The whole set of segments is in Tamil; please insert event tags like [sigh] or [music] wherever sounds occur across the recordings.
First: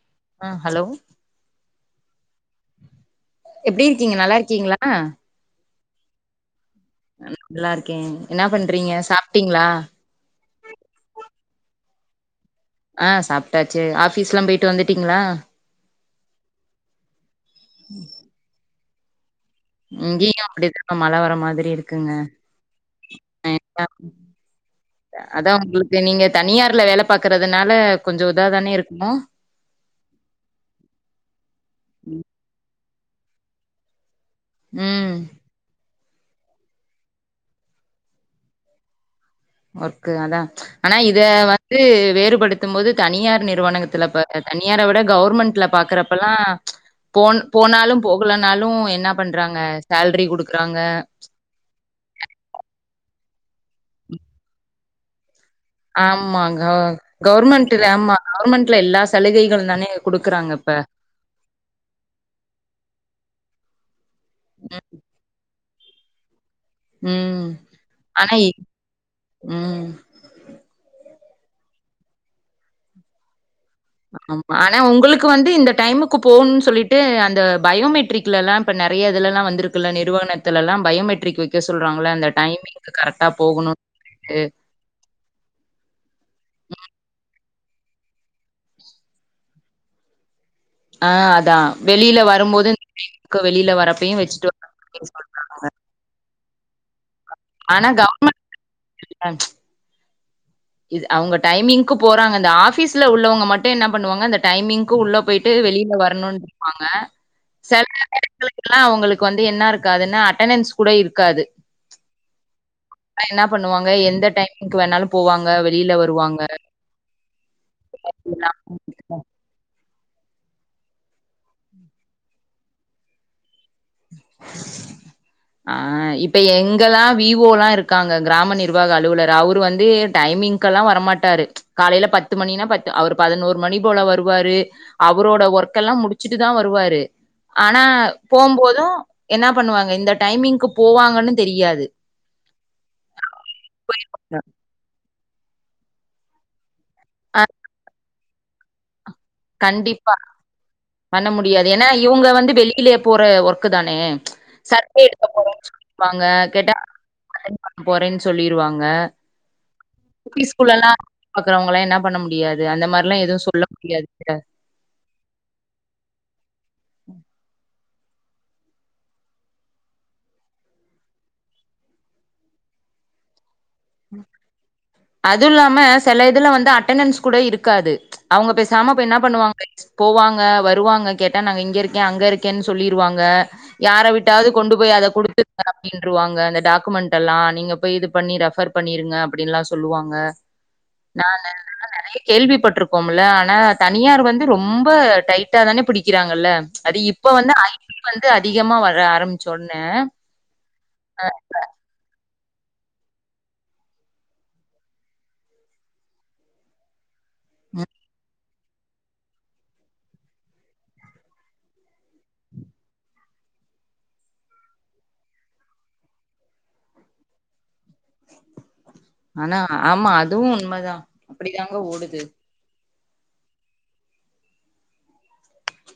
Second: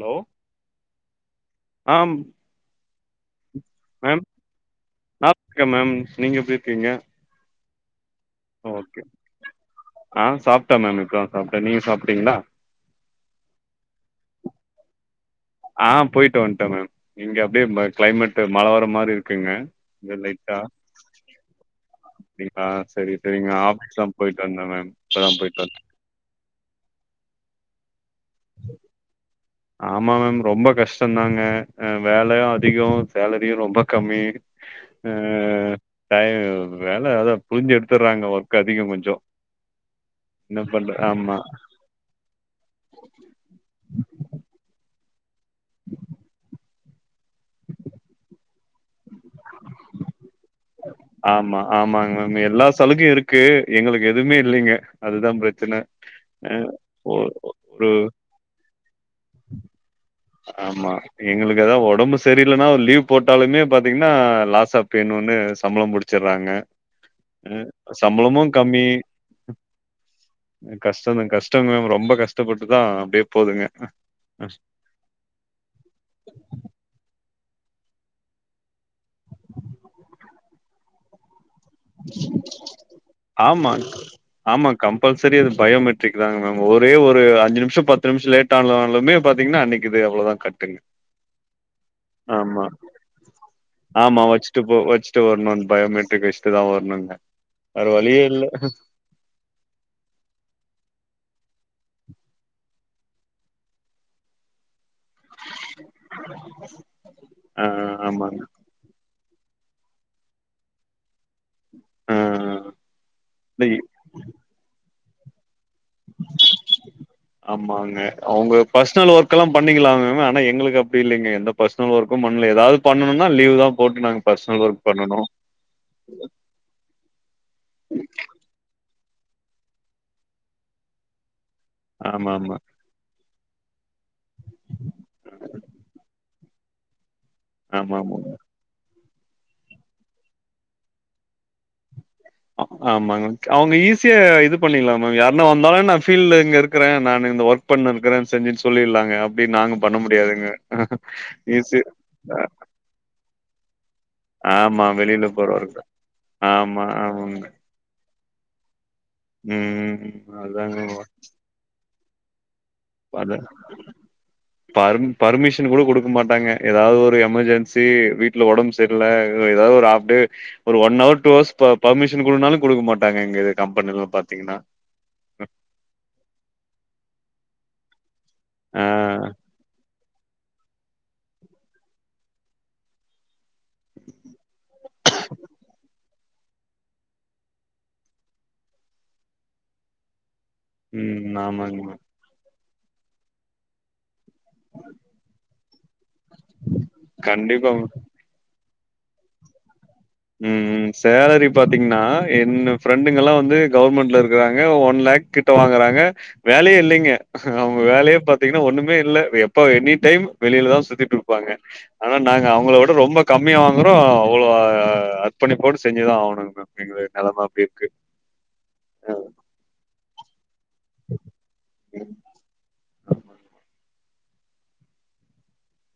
லோ ஆ ஹலோ ஆம் எப்டிருக்கீங்க நல்லாருக்கீங்ளா க்க மேம் நீங்க எப்டி அன் ட்லாருக்கே ஒ ஓகே ஆ சாப்ட்டே மேம் இப்பதா சாப்ட்டே நீங்க சாப்ட்டீங்ளா ஆ சாப்ட்டாச்சு ஆஃபீஸ்லா போயிட்டு வந்துட்டீங்ளா ஆ போயிட்டு வன்ட்டே மேம் இங்க அப்டியே ம க்ளைமேட்டு மழ வர மா இங்கேயு அப்டிதா மழ வர மாத்ரி இருக்குங்க அப்டிங்களா சரி சரிங்க ஆஃபீஸ்லா போயிட்டு வந்தே மேம் இப்பதா [inaudible] அதா போயிட்டு வந்தே உங்குளுக்கு நீங்க தனியார்ல வேல பாக்குறதுனால கொஞ்ச இத தானே இருக்கூ ஆமா மேம் ரொம்ப கஷ்டோந்தாங்க அ வேலயு அதிகோ சேலரியு ரொம்ப கம்மி ஆ ம் டை வேல அதா புழிஞ்சு எடுத்துர்றாங்க ஒர்க் அதிகோ கொஞ்சோ ஒர்க் அதா என்ன ஆனா பண்ற இத ஆமா வந்து வேறுபடுத்தும் போது தனியார் நிறுவனத்துல [inaudible] தனியார விட கவுர்மெண்ட்ல பாக்குறபெல்லா போன் போனாலு போகலனாலு என்னா பண்றாங்க சேல்ரி குடுக் ஆமா ஆமாங்க மேம் எல்லா சலுகையு இருக்கு எங்களுக்கு எதூமே இல்லிங்க அதுதா ப்ரச் ஆமாங் கோ கவர்மெண்ட் ஒரு ஆமா கவுவர்மெண்ட்ல எல்லா சலுகைகளுதானே ஆமா எங்களுக்கு எதா ஒடம்பு சரிலனா ஒரு லீவ் போட்டாலுமே பாத்தீங் எனா லாஸ் ஆஃப் பே ன்னு ஒன்னு சம்பளோ புடிச்சிட்றாங்க ம். அ ஆனா சம்பளமூ இ கம்மி ம். கஷ் டோந்தா கஷ்டோ மேம் ரொம்ப கஷ்டப்பட்டு தா அப்டியே போதுங்க ஆமா ஆனா உங்களுக் க்கு வந்து இந்த டைமுக்கு போணுன் சொல்லிட்டு அந்த பயோமெட்ரிக்லலா இப்ப நெறய இதுலலா வந்திருக்குல நிறுவ னத்துலல்லா பயோமெட்ரிக் வக்க சொல்றாங்கல அந்த டைமிங் ஆமா ஆமா கம்பல்சரி அது பயோமெட்ரிக் தாங்க மேம் ஒரே ஒரு அஞ்சு நிம் ஷோ பத்து நிம்ஷோ லேட்டானாலுமே பாத்தீங்னா அன்னைக்கிது அவ்ள தா கட் ஆ அதா வெளில வரும்போது [inaudible] வெளில வரப்பையு ஆமா வச்சுட்டு வரணூ போ அப்டின் வச்சுட்டு வரணுன் சொல்றாங்க பயோமெட்ரிக் வச்சுட்டு தா வரணுங் வேற ஆனா வழியே இல்ல கவுர்மெண்ட் ல இது அவுங்க டைமிங்க்கு போறாங்க இந்த ஆஃபீஸ்ல உள்ளவங்க மட்டு என்ன பண்ணுவாங்க இந்த டைமிங் கு உள்ள போயிட்டு வெளியில வரணுன்ருப்பாங்க ஆ செல ஆமாங்க எடத்துலலா அவுங்களுக் வந்து என்னா இருக்காதுனா அட்டணன்ஸ் கூட இருக் காது ஆ என்ன டேய் பண்ணுவாங்க எந்த டைமுக்கு வேணாலு போவாங்க வெளியில வருவாங்க. ஆமாங்க அவுங்க பர்சனல் ஒர்க்கெல்லா பண்ணங்கலாமே ஆனா எங்களுக்கு அப்டி இல்லைங்க எந்த பர்சனல் ஒர்க்கு பண்ணல ஏதாவது பண்ணனும்னா லீவ் தா போட்டு நாங்க பர்சனல் ஒர்க் பண்ணனு ஆ இப்ப எங்கெல்லா வி வோ லா இருக்காங்க கிராம நிர்வாக அலு லுவலர் அவரு வந்து டைமிங்க்கெல்லா வர மாட்டாரு காலையில ஆமா பத்து ஆமா மணினா பத்து அவரு பதினோரு மணி போல வருவாரு அவரோட ஒர்க்கெல்லா முடிச்சுட்டுதா வருவாரு ஆனா ஆமா ஆமாங்க போம்போது என்ன பண்ணுவாங்க இந்த டைமிங்க்கு போவாங்கன்னு தெரியாது ஆமாங்க அவ்ங்க ஈஸியா அ. இது பண்ணிலாமே யாருனா வந்தாலு நா ஃபீல்டுல இங்க இருக் க்குரே நா அ இந்த ஒர்க் பண்ண இருக்குரே செஞ்சினு சொல்லிருலாங்க அப்ப அப்டி நாங்க பண்ண கண்டிப்பா. முடியாதுங்க பண்ண ஈ முடியாது. சி ஏன்னா, இவுங்க அ வந்து வெளியிலே போற ஒர்க்கு தானே சர்வே எடுக்க போற போறேனு ஒர்க் சொல்லுவாங்க கேட்ட ஆமா [inaudible] போறேனு சொல்லிருவாங்க ம்ம் யூபி அதாங்க ஸ்கூல்லலாம் பாக்குறவங்கலாம் என்ன பண்ண முடியாது அந்த மாரில்லா எதுவு சொல்ல முடியாது பர் பர்மிஷன் கூட கொடுக்க மாட்டாங்க ஏதாவது ஒரு எமர்ஜென்சி சி வீட்ல ஒடம்பு செர்ல ஏதாவது ஒரு ஹாஃப் டே ஒரு one hour two hours permission குடுனாலு குடு டுக்க மாட்டாங்க எங்க இது கம்பெனில பாத்தீங்கன்னா அது இல்லாம சில இதுல வந்து அட்டணன்ஸ் கூட இருக்காது அவங்க ஆ பேசாம போய் என்ன பண்ணுவாங்க போவாங்க வருவாங்க கேட்டா நாங்க இங்க இருக்கே அங்க இருக்கேனு சொல்லிருவாங்க யார விட்டாவது கொண்டு போய் அத குடுத்துருங்க அப்டின்ருவாங்க அந்த டாக்குமெண்டெல்லா நீங்க போய் இது பண்ணி ரெஃபர் பண்ணிருங்க அப்டின்ல்லா சொல்லுவாங்க நா ம் ஆமாங்க நெறைய கேள்விப்பட் இருக்கோம்ல ஆனா தனியார் வந்து ரொம்ப டைட்டா தானே பிடிக்கிறாங்கல்ல அது இப்ப வந்து ஐ கண்டிப்பா டி வந்து அதி திகமா வர ஆரம்பிச்சோன ம்ம் சேலரி பாத்தீங்ன்னா என்ன ஃப்ரெண்டுங்கல்லா வந்து கவர்மெண்ட்ல இருக்றாங்க ஒன் லேக் கிட்ட வாங்குறாங்க வேலயே இல்லைங்க அவுங்க வேலயே பத் தீங்கனா ஒண்ணுமே இல்ல எப்ப எனி டைம் வெளியில தா சுத்திட்டு இருப்பாங்க ஆனா நாங்க அவங்களோட ரொம்ப கம் மியா வாங்குறோ அவ்ளோ அ அர்பணிப்போடு செஞ்சுதா ஆகணு அப்டிங்கிற நெலம அப்டி இருக்கு அஹ் ஆனா ஆமா அதுவு உண்மதா அப்டி தாங்க ஓடுது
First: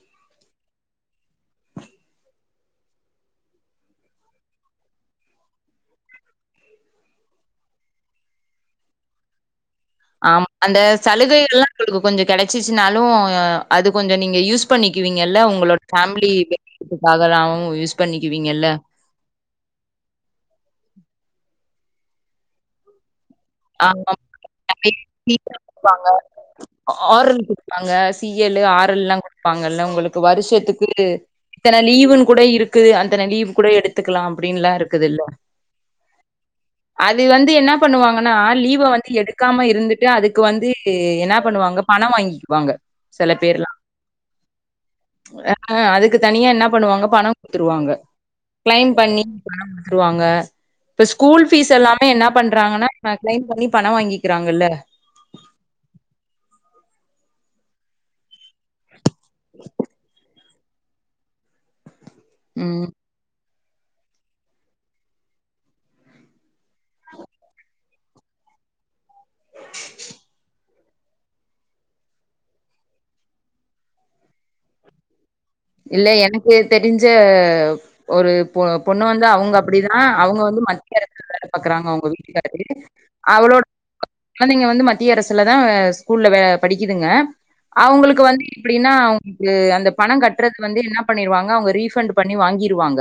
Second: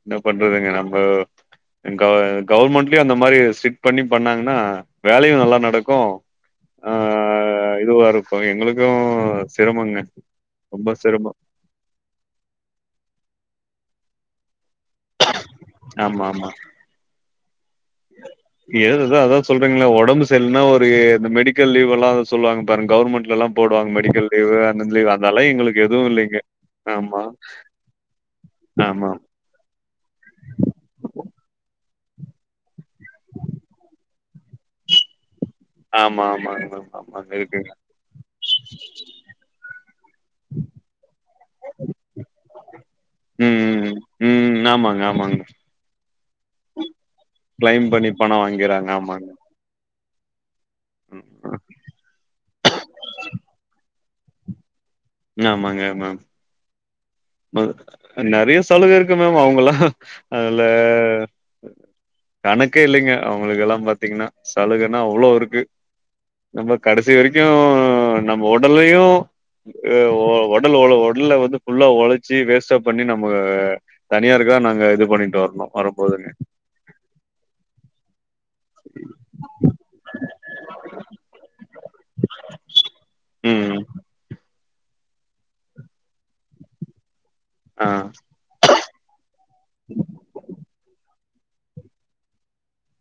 என்ன பண்றதுங்க நம்ப க கவர்மெண்ட்லயு அந்த மாரி ஸ்ட்ரிக்ட் பண்ணி பண்ணாங்ன்னா வேலயு நல்லா நடக்கு ஆஹ் இதுவா இருக்கு எங்களுக்கு சிரமங்க ஆமா அந்த ரொம்ப சிரமம் சலுகைல்லா உங்களுக்கு கொஞ்ச கெடச்சிச்சுனாலு அது கொஞ்ச நீங்க யூஸ் பண்ணிக்கிவீங்கல்ல உங்களோட ஃபேமிலி பெனிஃபிட்டுகாக தா அவ்ங் எ அததா அதா சொல்றீங்களா ஒடம்பு செரிலனா ஒரு அந்தமாரி லீவ்ல்லா சொல்லுவாங்கபாரு கவர்ன்மெண்ட் லல்லா போடுவாங்க ஆமா மெடிக்கல் லீவு அந்தந்த லீவ் அதெல்லா எங்களுக்கு எதுவு இல்லைங்க ஆமா ஆற் எல் குடுப்பாங்க சீ எல்லு ஆற் ஆமா எல்லா குடுப்பாங்கல்ல உங்களுக்கு வர்ஷத்துக்கு இத்தன லீவுன்னு கூட இருக்குது அந்தன லீவு கூட எடுத்துக்கலா அப்டின்லா இருக்குதுல்ல ஆமா ஆமா ஆமா ஆமாங்க இருக்குங்க னா லீவ வந்து எடுக்காம இருந்துட்டு அதுக்கு வந்து என்ன பண்ணுவாங்க பண வாங்கிக்குவாங்க சில ம் பேர்லா ம் ம் ஆமாங்க ஆமாங்க அ அதுக்கு தனியா என்ன பண்ணுவாங்க பண கிளைம் குடுத்துருவாங்க பண்ணி பணோ வாங்கிறாங்க க்ளைம் பண்ணி ஆமாங்க குற்வாங்க இப்ப ஸ்கூல் ம், பீஸ் எல்லாமே என்ன பண்றாங்கன்னா க்ளைம் பண்ணி பண வாங்கி இருக்கிறாங்கல்ல ம நெறைய சலுக இருக்கு மேம் அவுங்களா அதுல கணக்கே ம் இல்லைங்க அவுங்களுக்கெல்லா பாத்தீங்கினா சலுகனா அவ்ளோ இருக்கு நம்ப கடசி வெரிக்கு நம்ம ஒடல்லயு அ ஒ ஒடல் ஒல ஒட்ல்ல வந்து ஃபுல்லா ஒழ ச்சி வேஸ்டாப் பண்ணி நம்ப தனியாருக்குதா நாங்க இது பண்ணிட் வரோ இல்ல எனக்கு தெரிஞ்ச ஒரு பொ பொண்ணு வந்து அவுங்க அப்படிதா அவுங்க வந்து மத்திய அரசு ல வேல பாக்குறாங்க அவுங்க வீட்டுக்காரு அவளோட ம் கொழந்திங்க வந்து மத் திய அரசுல தா ஸ்கூல்ல வே படிக்குதுங்க ஆ அவுங்களுக்கு வந்து எப்டீனா அவுங்களுக்கு வந்த பணங் கட்றது வந்து இன்னா பண்ணிருவாங் னா அவுங்க ரீஃபண்டு பண்ணி வாங்கிருவாங்க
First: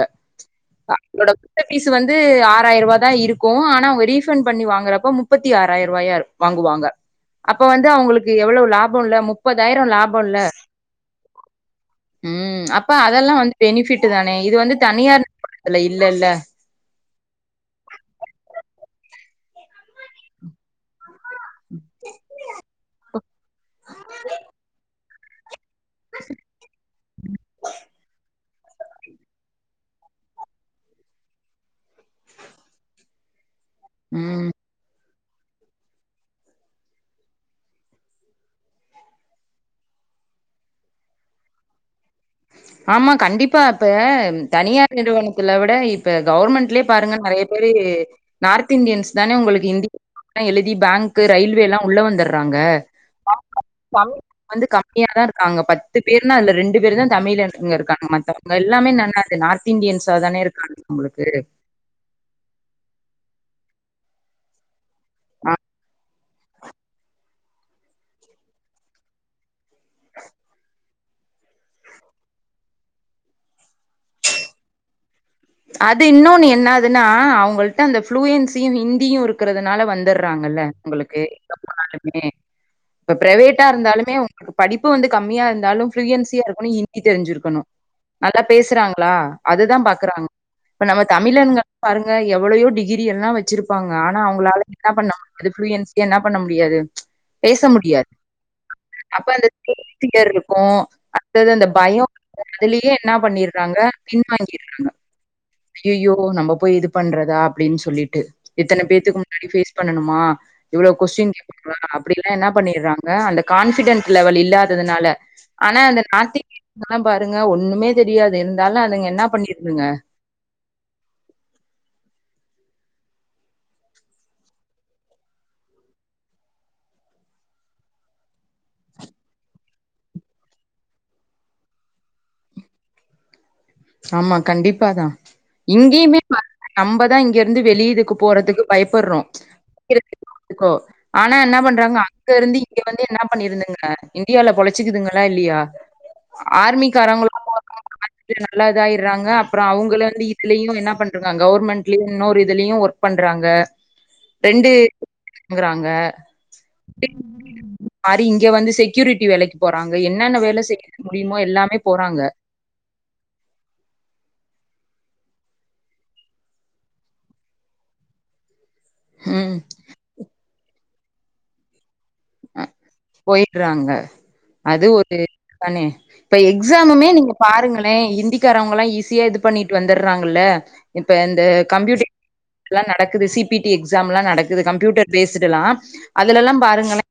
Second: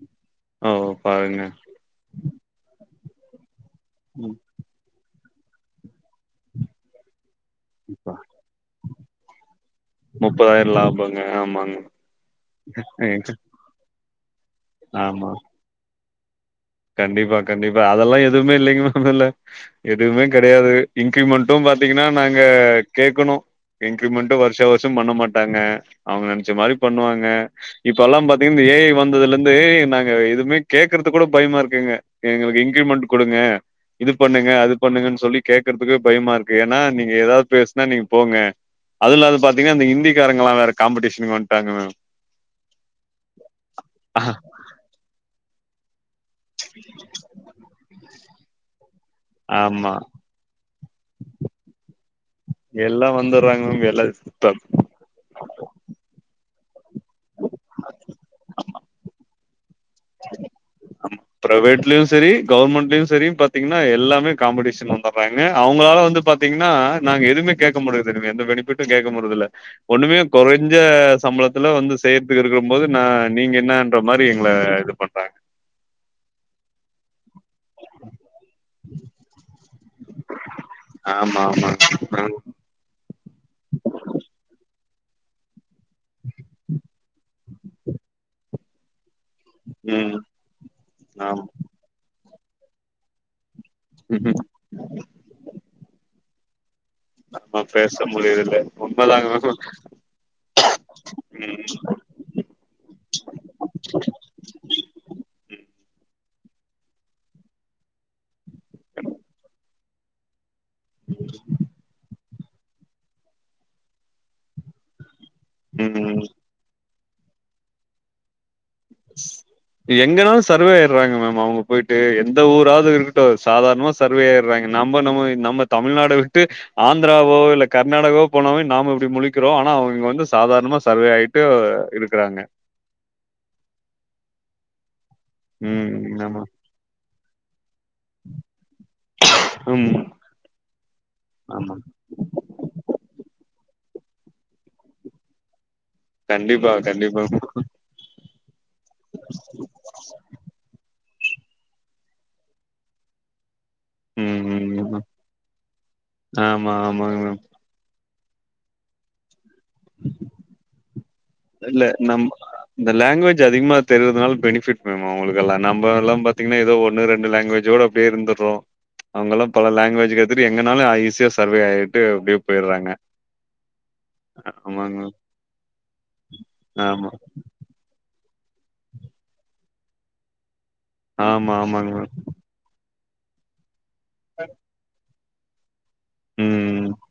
ஓ அவங்களோட பாருங்க மொத்த பீஸு வந்து ஆறாய்ருபாதா இருக் கு ஆனா அவுங்க ரீஃபண் பண்ணி வாங்குறப்போ முப்பத்தி ஆறாய்ருவாயா வாங்குவாங்க அப்போ வந்து அவுங்களுக்கு எவ்வளோ லாபோல்ல முப்பதாயிரோ லாபோல்ல முப்பதாயிரோ லாபங்க ஆமாங்க ம் அப்ப அதெல்லா வந்து பெனிஃபிட்டு தானே இது வந்து தனியார் ஆமா நிறுவனத்துல இல்லல கண்டிப்பா கண்டிப்பா அதெல்லா எதுவுமே இல்லைங்க மேம் இதுல எதுவுமே கெடையாது இன் க்ரிமெண்ட்டு பாத்திங்கன்னா நாங்க கேக்கணு இன்க்ரிமெண்ட்டு வருஷ வர்ஷோ பண்ண மாட்டாங்க அவுங்க நெனச்ச மாரி பண்ணுவாங்க இப்பலா பாத் து இந்த ஏ ஐ வந்ததுலந்து நாங்க இதுவ்மே கேக்கற்துக் கூட பய்மா இருக்குங்க எங்களுக்கு இன்க்ரீமெண்ட் குடுங்க இது ம் பண்ணுங்க அது பண்ணுங்கன் சொல்லி கேக்கற்துக்கு பயமாருக்கு ஏன்னா நீங்க ஏதாவ்த் பேஸ்னா நீங்க போங்க அதுல்லாது பாத்தீங்ன்னா இந்த இந்திக்காரங்கல்லா வேற காம்படீஷனுக் வந்ட்டாங்க மேம் ஆமா கண்டிப்பா இப்ப ம் தனியார் நிறுவனத்துல விட இப் ப்ப கவுர்மெண்ட்லே பாருங்க நெறைய பேரு நார்த் இன்டியன்ஸ் தானே உங்களுக்கு ஆமா இந்தில எழுதி பேங்க்கு ரயில்வேலா உள்ள வந்துடுறாங்க எல்லா வந்துடுறாங்க மேம் தமிழ் எல்லா வந்து கம்மியா தா இருக்காங்க பத்து பேர்னா அல்ல ரெண் டு பேரு தா தமிழன்ங்க இருக்காங்க மத்தவங்க எல்லாமே என்னது நார்த் இன்டியன்ஸா தானே இருக்காங்க உங்களுக்கு. ப்ரவேட்லயு செரி கவுர்மெண்ட்லயு செரி பாத்தீங்கன்னா எல்லாமே காம்படிஷன் [unintelligible] வறாங்க அ அவுங்களால வந்து பாத்தீங்ன்னா நாங்க எதுவுமே கேக்க முடியிறதில்ல எந்த பெனிஃபிட்டு கேக்க முடிற்தில்ல ஒண்ணுமே கொறஞ்ச சம்பளத்துல வந்து செயற்துக்கு இருக்கம் போது நா நீங்க என்னன்ற மாரி எங்ள இது பண்றாங்க அது இன்னொன்னு என்னாதுன்னா அ வுங்கள்ட்ட அந்த ப்ளூறன்சியு ஹிந்தியு இருக்கிறதுனால வந்துடுறாங்கல்ல உங்குளுக்கு ஆமா எங்க போனாலுமே [inaudible] ஆமா [unintelligible] இப்ப ப்ரவேட்டா இருந்தாலுமே உங்களுக்கு படிப்பு வந்து கம்மியா இருந்தாலு ஃப்ளூயன்சியா இருக்கணு ஹிந்தி தெரிஞ்சுக்கணு நல்லா பேசுறாங்களா அதுதா ம் பாக்குறாங் இப்ப நம்ம தமிழன்கள் பாருங் க எவ்வளையோ டிகிரி எல்லா வச்சிருப்பாங்க ஆனா ஆமா அவுங்களால என்னா பண்ண முடியாது ப்ளூயன்சியா என்ன பண்ண முடியாது நம்ம பேச முடியதில்ல அப்ப [unintelligible] இருக்கு அடுத்தது அந்த மேம் பயோ அதுலியே என்ன பண்ணிற்றாங்க பின்வாங்கிற்றாங்க அய்யையோ நம்ப போய் இது பண்றதா அப்டின் சொல்லிட்டு இத்தன பேத்துக்கு முன்னாடி ஃபேஸ் பண்ணணுமா இவ்வளோ கொஸ்டின் கேப்பங்களா அப்புடீனு இன்னா பண்ணிற்றாங்க அந்த கான்ஃபிடென்ட் லெவல் இல்லாததுனால ஆனா ம் அந்த ம் நார்த் இந்தியன்குலா பாருங்க ஒண்ணுமே தெரியாது இருந்தாலு அதுங்க என்ன பண்ணிருதுங்க எங்கனாலு சர்வே ஆய்றாங்க மேம் அவுங்க போய்ட்டு எந்த ஊராது இருக்கட்டு சாதார்ணமா சர்வே ஆய்றாங்க நம்மோ நம்ம நம்ப தமிழ்நாட விட்டு ஆந்தராவோ இல்ல கர்நாடகாவோ போனாவே நாம இப்டி முழிக்கிறோ ஆனா அவுனுங் வந்து சா தார்ணமா சர்வே ஆய்ட்டு இருக்கறாங்க ஆமா கண்டிப்பாதா இங்கேயிமே ம் ஆமா நம்பதா இங்க இருந்து வெளி இதுக்கு போறதுக்கு பயப்புற்றோ ம் க்கோ ஆனா என்ன ஆமா பண்றாங்க அங்க இருந்து இங்க வந்து என்னா பண்ணிருந்துங்க இந்தியால பொழச்சுக்குதுங்களா இல்லியா கண்டிப்பா கண்டிப்பா வந்து நல்லா இதாயிட்றாங்க அப்புற அவங்களே வந்து இதுலயு என்ன பண் றாங் கவர்மெண்ட்லயு இன்னொரு இதுலயு ஒர்க் பண்றாங்க ம் ரெண்டு ம் ங்குறாங்க ஆமா ஆமாங்க மேம் மாறி இங்க வந்து செக்யூரிட்டி வேலைக்கு போறாங்க என்னென்ன வேல செய்ய முடியுமோ எல்லாமே இல்ல போறாங்க நம் அ இந்த லாங்குவேஜ் கொஞ்ச அதிகமா தெரியரதுனால பெனிஃபிட் நம்ம அவங்களுக்கு எல்லா நம்ப எல்லா பாத்தீங்கன்னா ஏதோ ஒன்னு ரெண்டு லாங்குவேஜு இல்ல அப்டியே இருந்தோ ப்ரோ அவங்கல்லா ம் பல லாங்குவேஜ் கத்துட்டு எங்கனாலு அ ஈஸியா சர்வே ஆயிரு அ போயிட்றாங்க அதுவு ஆமாங்க ஒரு தானே இப்ப மேம். எக்ஸாமுமே ஆமா நீங்க பாருங்களே இந்திக்காரவங்கல்லா ஈஸியா இது பண்ணிட்டு வந்துட்றாங்கல்ல இப்ப இந்த ஆமா ஆமாங்க மேம் கம்ப்யூட்டிக் தான நடக்குது சி பி டி எக்ஸாம் எல்லா நடக்குது கம்ப்யூட்டர் பேஸ்சுடு எல்லா அதுல எல்லா ம் பாருங்களே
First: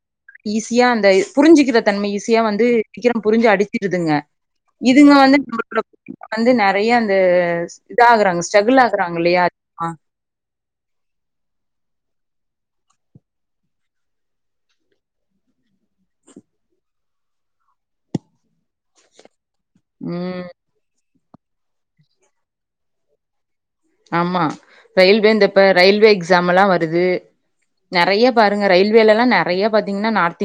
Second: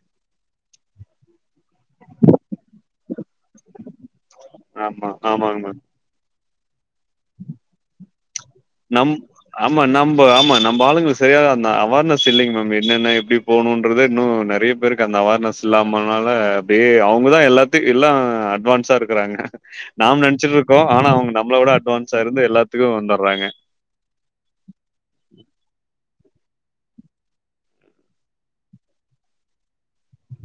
ஈஸியா அந்த புரிஞ்சிக் கிற தன்மை ஈஸியா வந்து சீக்கிர புரிஞ்சு அடிச்சுடுதுங்க ஆமா இதுங்க வந்து ஆமாங்க நம்மளோட மேம் வந்து நறைய அந்த இதா ஆகுறாங்க ச் நம் ஆமா நம்ப ஆமா நம்ப ஆளுங்களுக்கு சரியான அந்த அவார்னஸ் இல்லைங்க மேம் என்னென்ன எப்டி போணுன்றதே இன்னு நெறைய பேருக்கு அந்த அவார்னஸ் இல்லாமனால அப்டியே அவ் அவங்கதா எல்லாத்து எல்லா அட்வான்ஸா இருக்குறாங்க நாம ம் நெனைச்சிட்டு இருக்கோ ஆனா அவங்க நம்ள விட அட்வான்ஸா இருந்து எல்லாத்துக்கு வந்தட்றாங்க ஆமா ரயில்வே இந்த இப்ப ரயில்வே எக்ஸ் எக்ஸாம் எல்லா வருது நெறைய பாருங்க ரயில்வேல எல்லா நெறைய பா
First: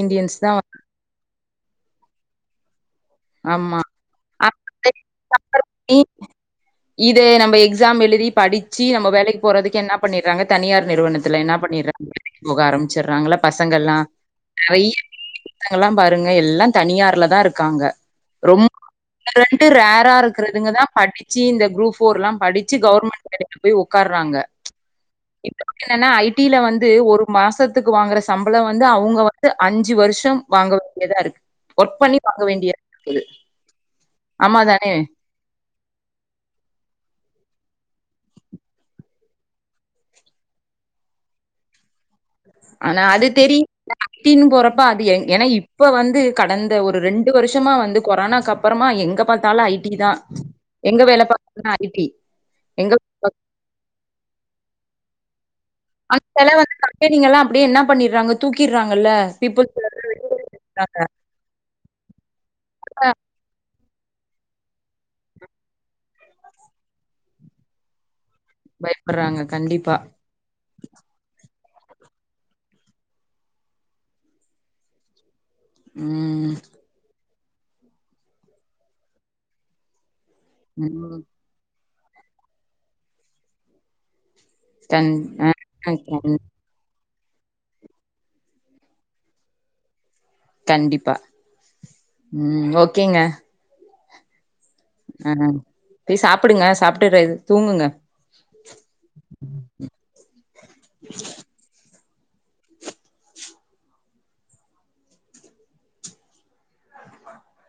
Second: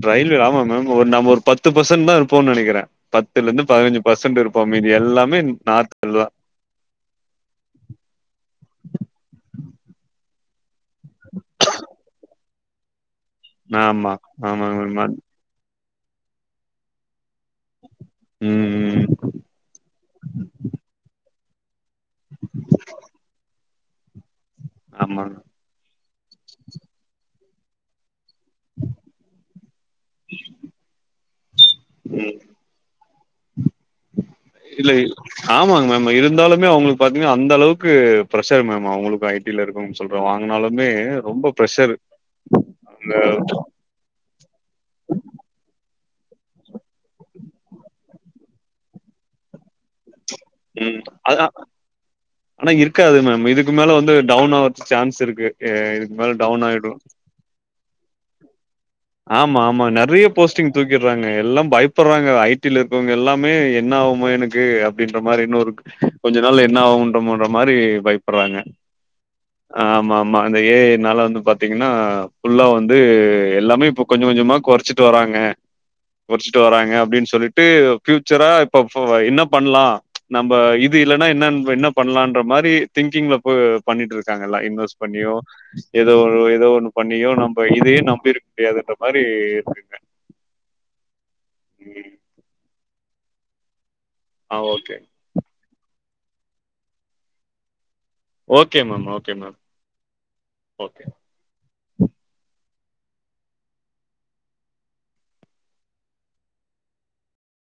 ரயில்வே ஆமா மேம் ஓ நம்ம ஒரு பத்து பர்சன்ட் தா இருப்போ நெனைக்கிறே பத்துல இருந்து ஆமா பதினஞ்சு பர்சன்ட் இருப்போ அந்த மீதி எல்லாமே இ நார்த் எழுதலா இது நம்ம எக்ஸாம் எழுதி படிச்சி நம்ம வேலைக்கு போறதுக் என்ன பண்ணிட்றாங்க தனியார் நிறுவனத்துல என்ன பண்ணிட்றாங்க புக ஆரம்பிச்சுட்றாங்கல்ல பசங்கல்லா ஆமா ஆமாங்க நறை மேம் அத் பசங்கல்லா பாருங்க எல்லா தனியார்ல தா இருக்கா ம் ரொம் ம் ரெண்டு ரேரா இருக்கறதுங்க தா படிச்சி இந்த குரூப் ஃபோர் எல்லா படிச்சி கவர்மெண்ட் வேலைக்கு போய் உக்கார்றாங்க ஆமாங்க இப்ப என்னன்னா ஐ டி ல வந்து ஒரு மாசத்துக்கு வாங்குறச் சம்பள வந்து அவங்க வந்து அஞ்சு வருஷம் வாங்க வேண்டியதா இருக்கு ஒர்க் பண்ணி ம் வாங்க வேண்டிய எழு இல்ல ஆமாங்க மேம் இருந்தாலுமே அவங்களுக்கு பாத்தீங்கன்னா அந்த அளவு க்கு ப்ரெஷர் மேம் அவங்களுக்கு ஐ டி ல இருக்கோன்னு சொல்றோ வாங்குனாலுமே ரொம்ப ப்ரெஷரு ஆனா அது தெரி பின்போறப்ப அது ஏன் ஏன்னா இப் இப்ப வந்து கடந்த ஒரு ரெண்டு வருஷமா வந்து கொரோனாக்கு அப்புறமா எங்க பாத்தாலு ஐ டி தா ம் எங்க வேல அதா பாக்குறன்னா ஐ டி ஆனா எங்க இருக்காது மேம் இதுக்கு மேல வந்து டவுன் ஆவறத்துக்கு சான்ஸ் இருக்கு ஏ இதுக்கு ஆனா மேல செல டவுன் வந்து ஆயிடு கம்பெனிங்கல்லா அப்டியே என்ன பண்ணிட்றாங்க தூக்கிட்றாங்கல்ல ஆமா பீப்புள்ஸ் ஆமா நெறைய போஸ்டிங் தூக்கிட்றாங்க எல்லா பயப்புட்றாங்க ஐ டி ல இருக்கவங்க எல்லாமே என்ன ஆவுமோ எனக்கு அப்டின்ற மாறி இன்னொரு கொஞ்ச நாள்ல என்ன ஆவூன்றமொற மாறி பயப் புராங்க பயப்பட்றாங்க கண்டிப்பா ஆமா ஆமா அந்த ஏ ஐ னால வந்து பாத் பாத்தீங்கன்னா ஃபுல்லா வந்து எல்லாமே இப்ப கொஞ்ச கொஞ்சமா கொறச்சிட்டு வராங்க ம் கொறச்சிட்டு வராங்க அப்டின்னு சொல்லிட்டு ஃபியூச்சரா இப்ப ஃப என்ன பண்ணலா நம்ப இது ம் இல்லன்னா என்ன என்ன பண்ணலான்ற மாறி திங்கிங்ல பொ பண்ணிட்டு இருக் காங்க எல்லா இன்வெஸ்ட் கண் பண்ணியோ அ கண் ஏதோ ஏதோ ஒன்னு பண்ணியோ நம்ப இதையே நம்பி இருக் முடியாதுன்ற மாறி இருக்குங்க கண்டிப்பா ம் ம் ஓகேங்க ஆ ஓகே ஆ போய் சாப்புடுங்க சாப்ட்டு ரெண் தூங்குங்க okay ma'am okay ma'am okay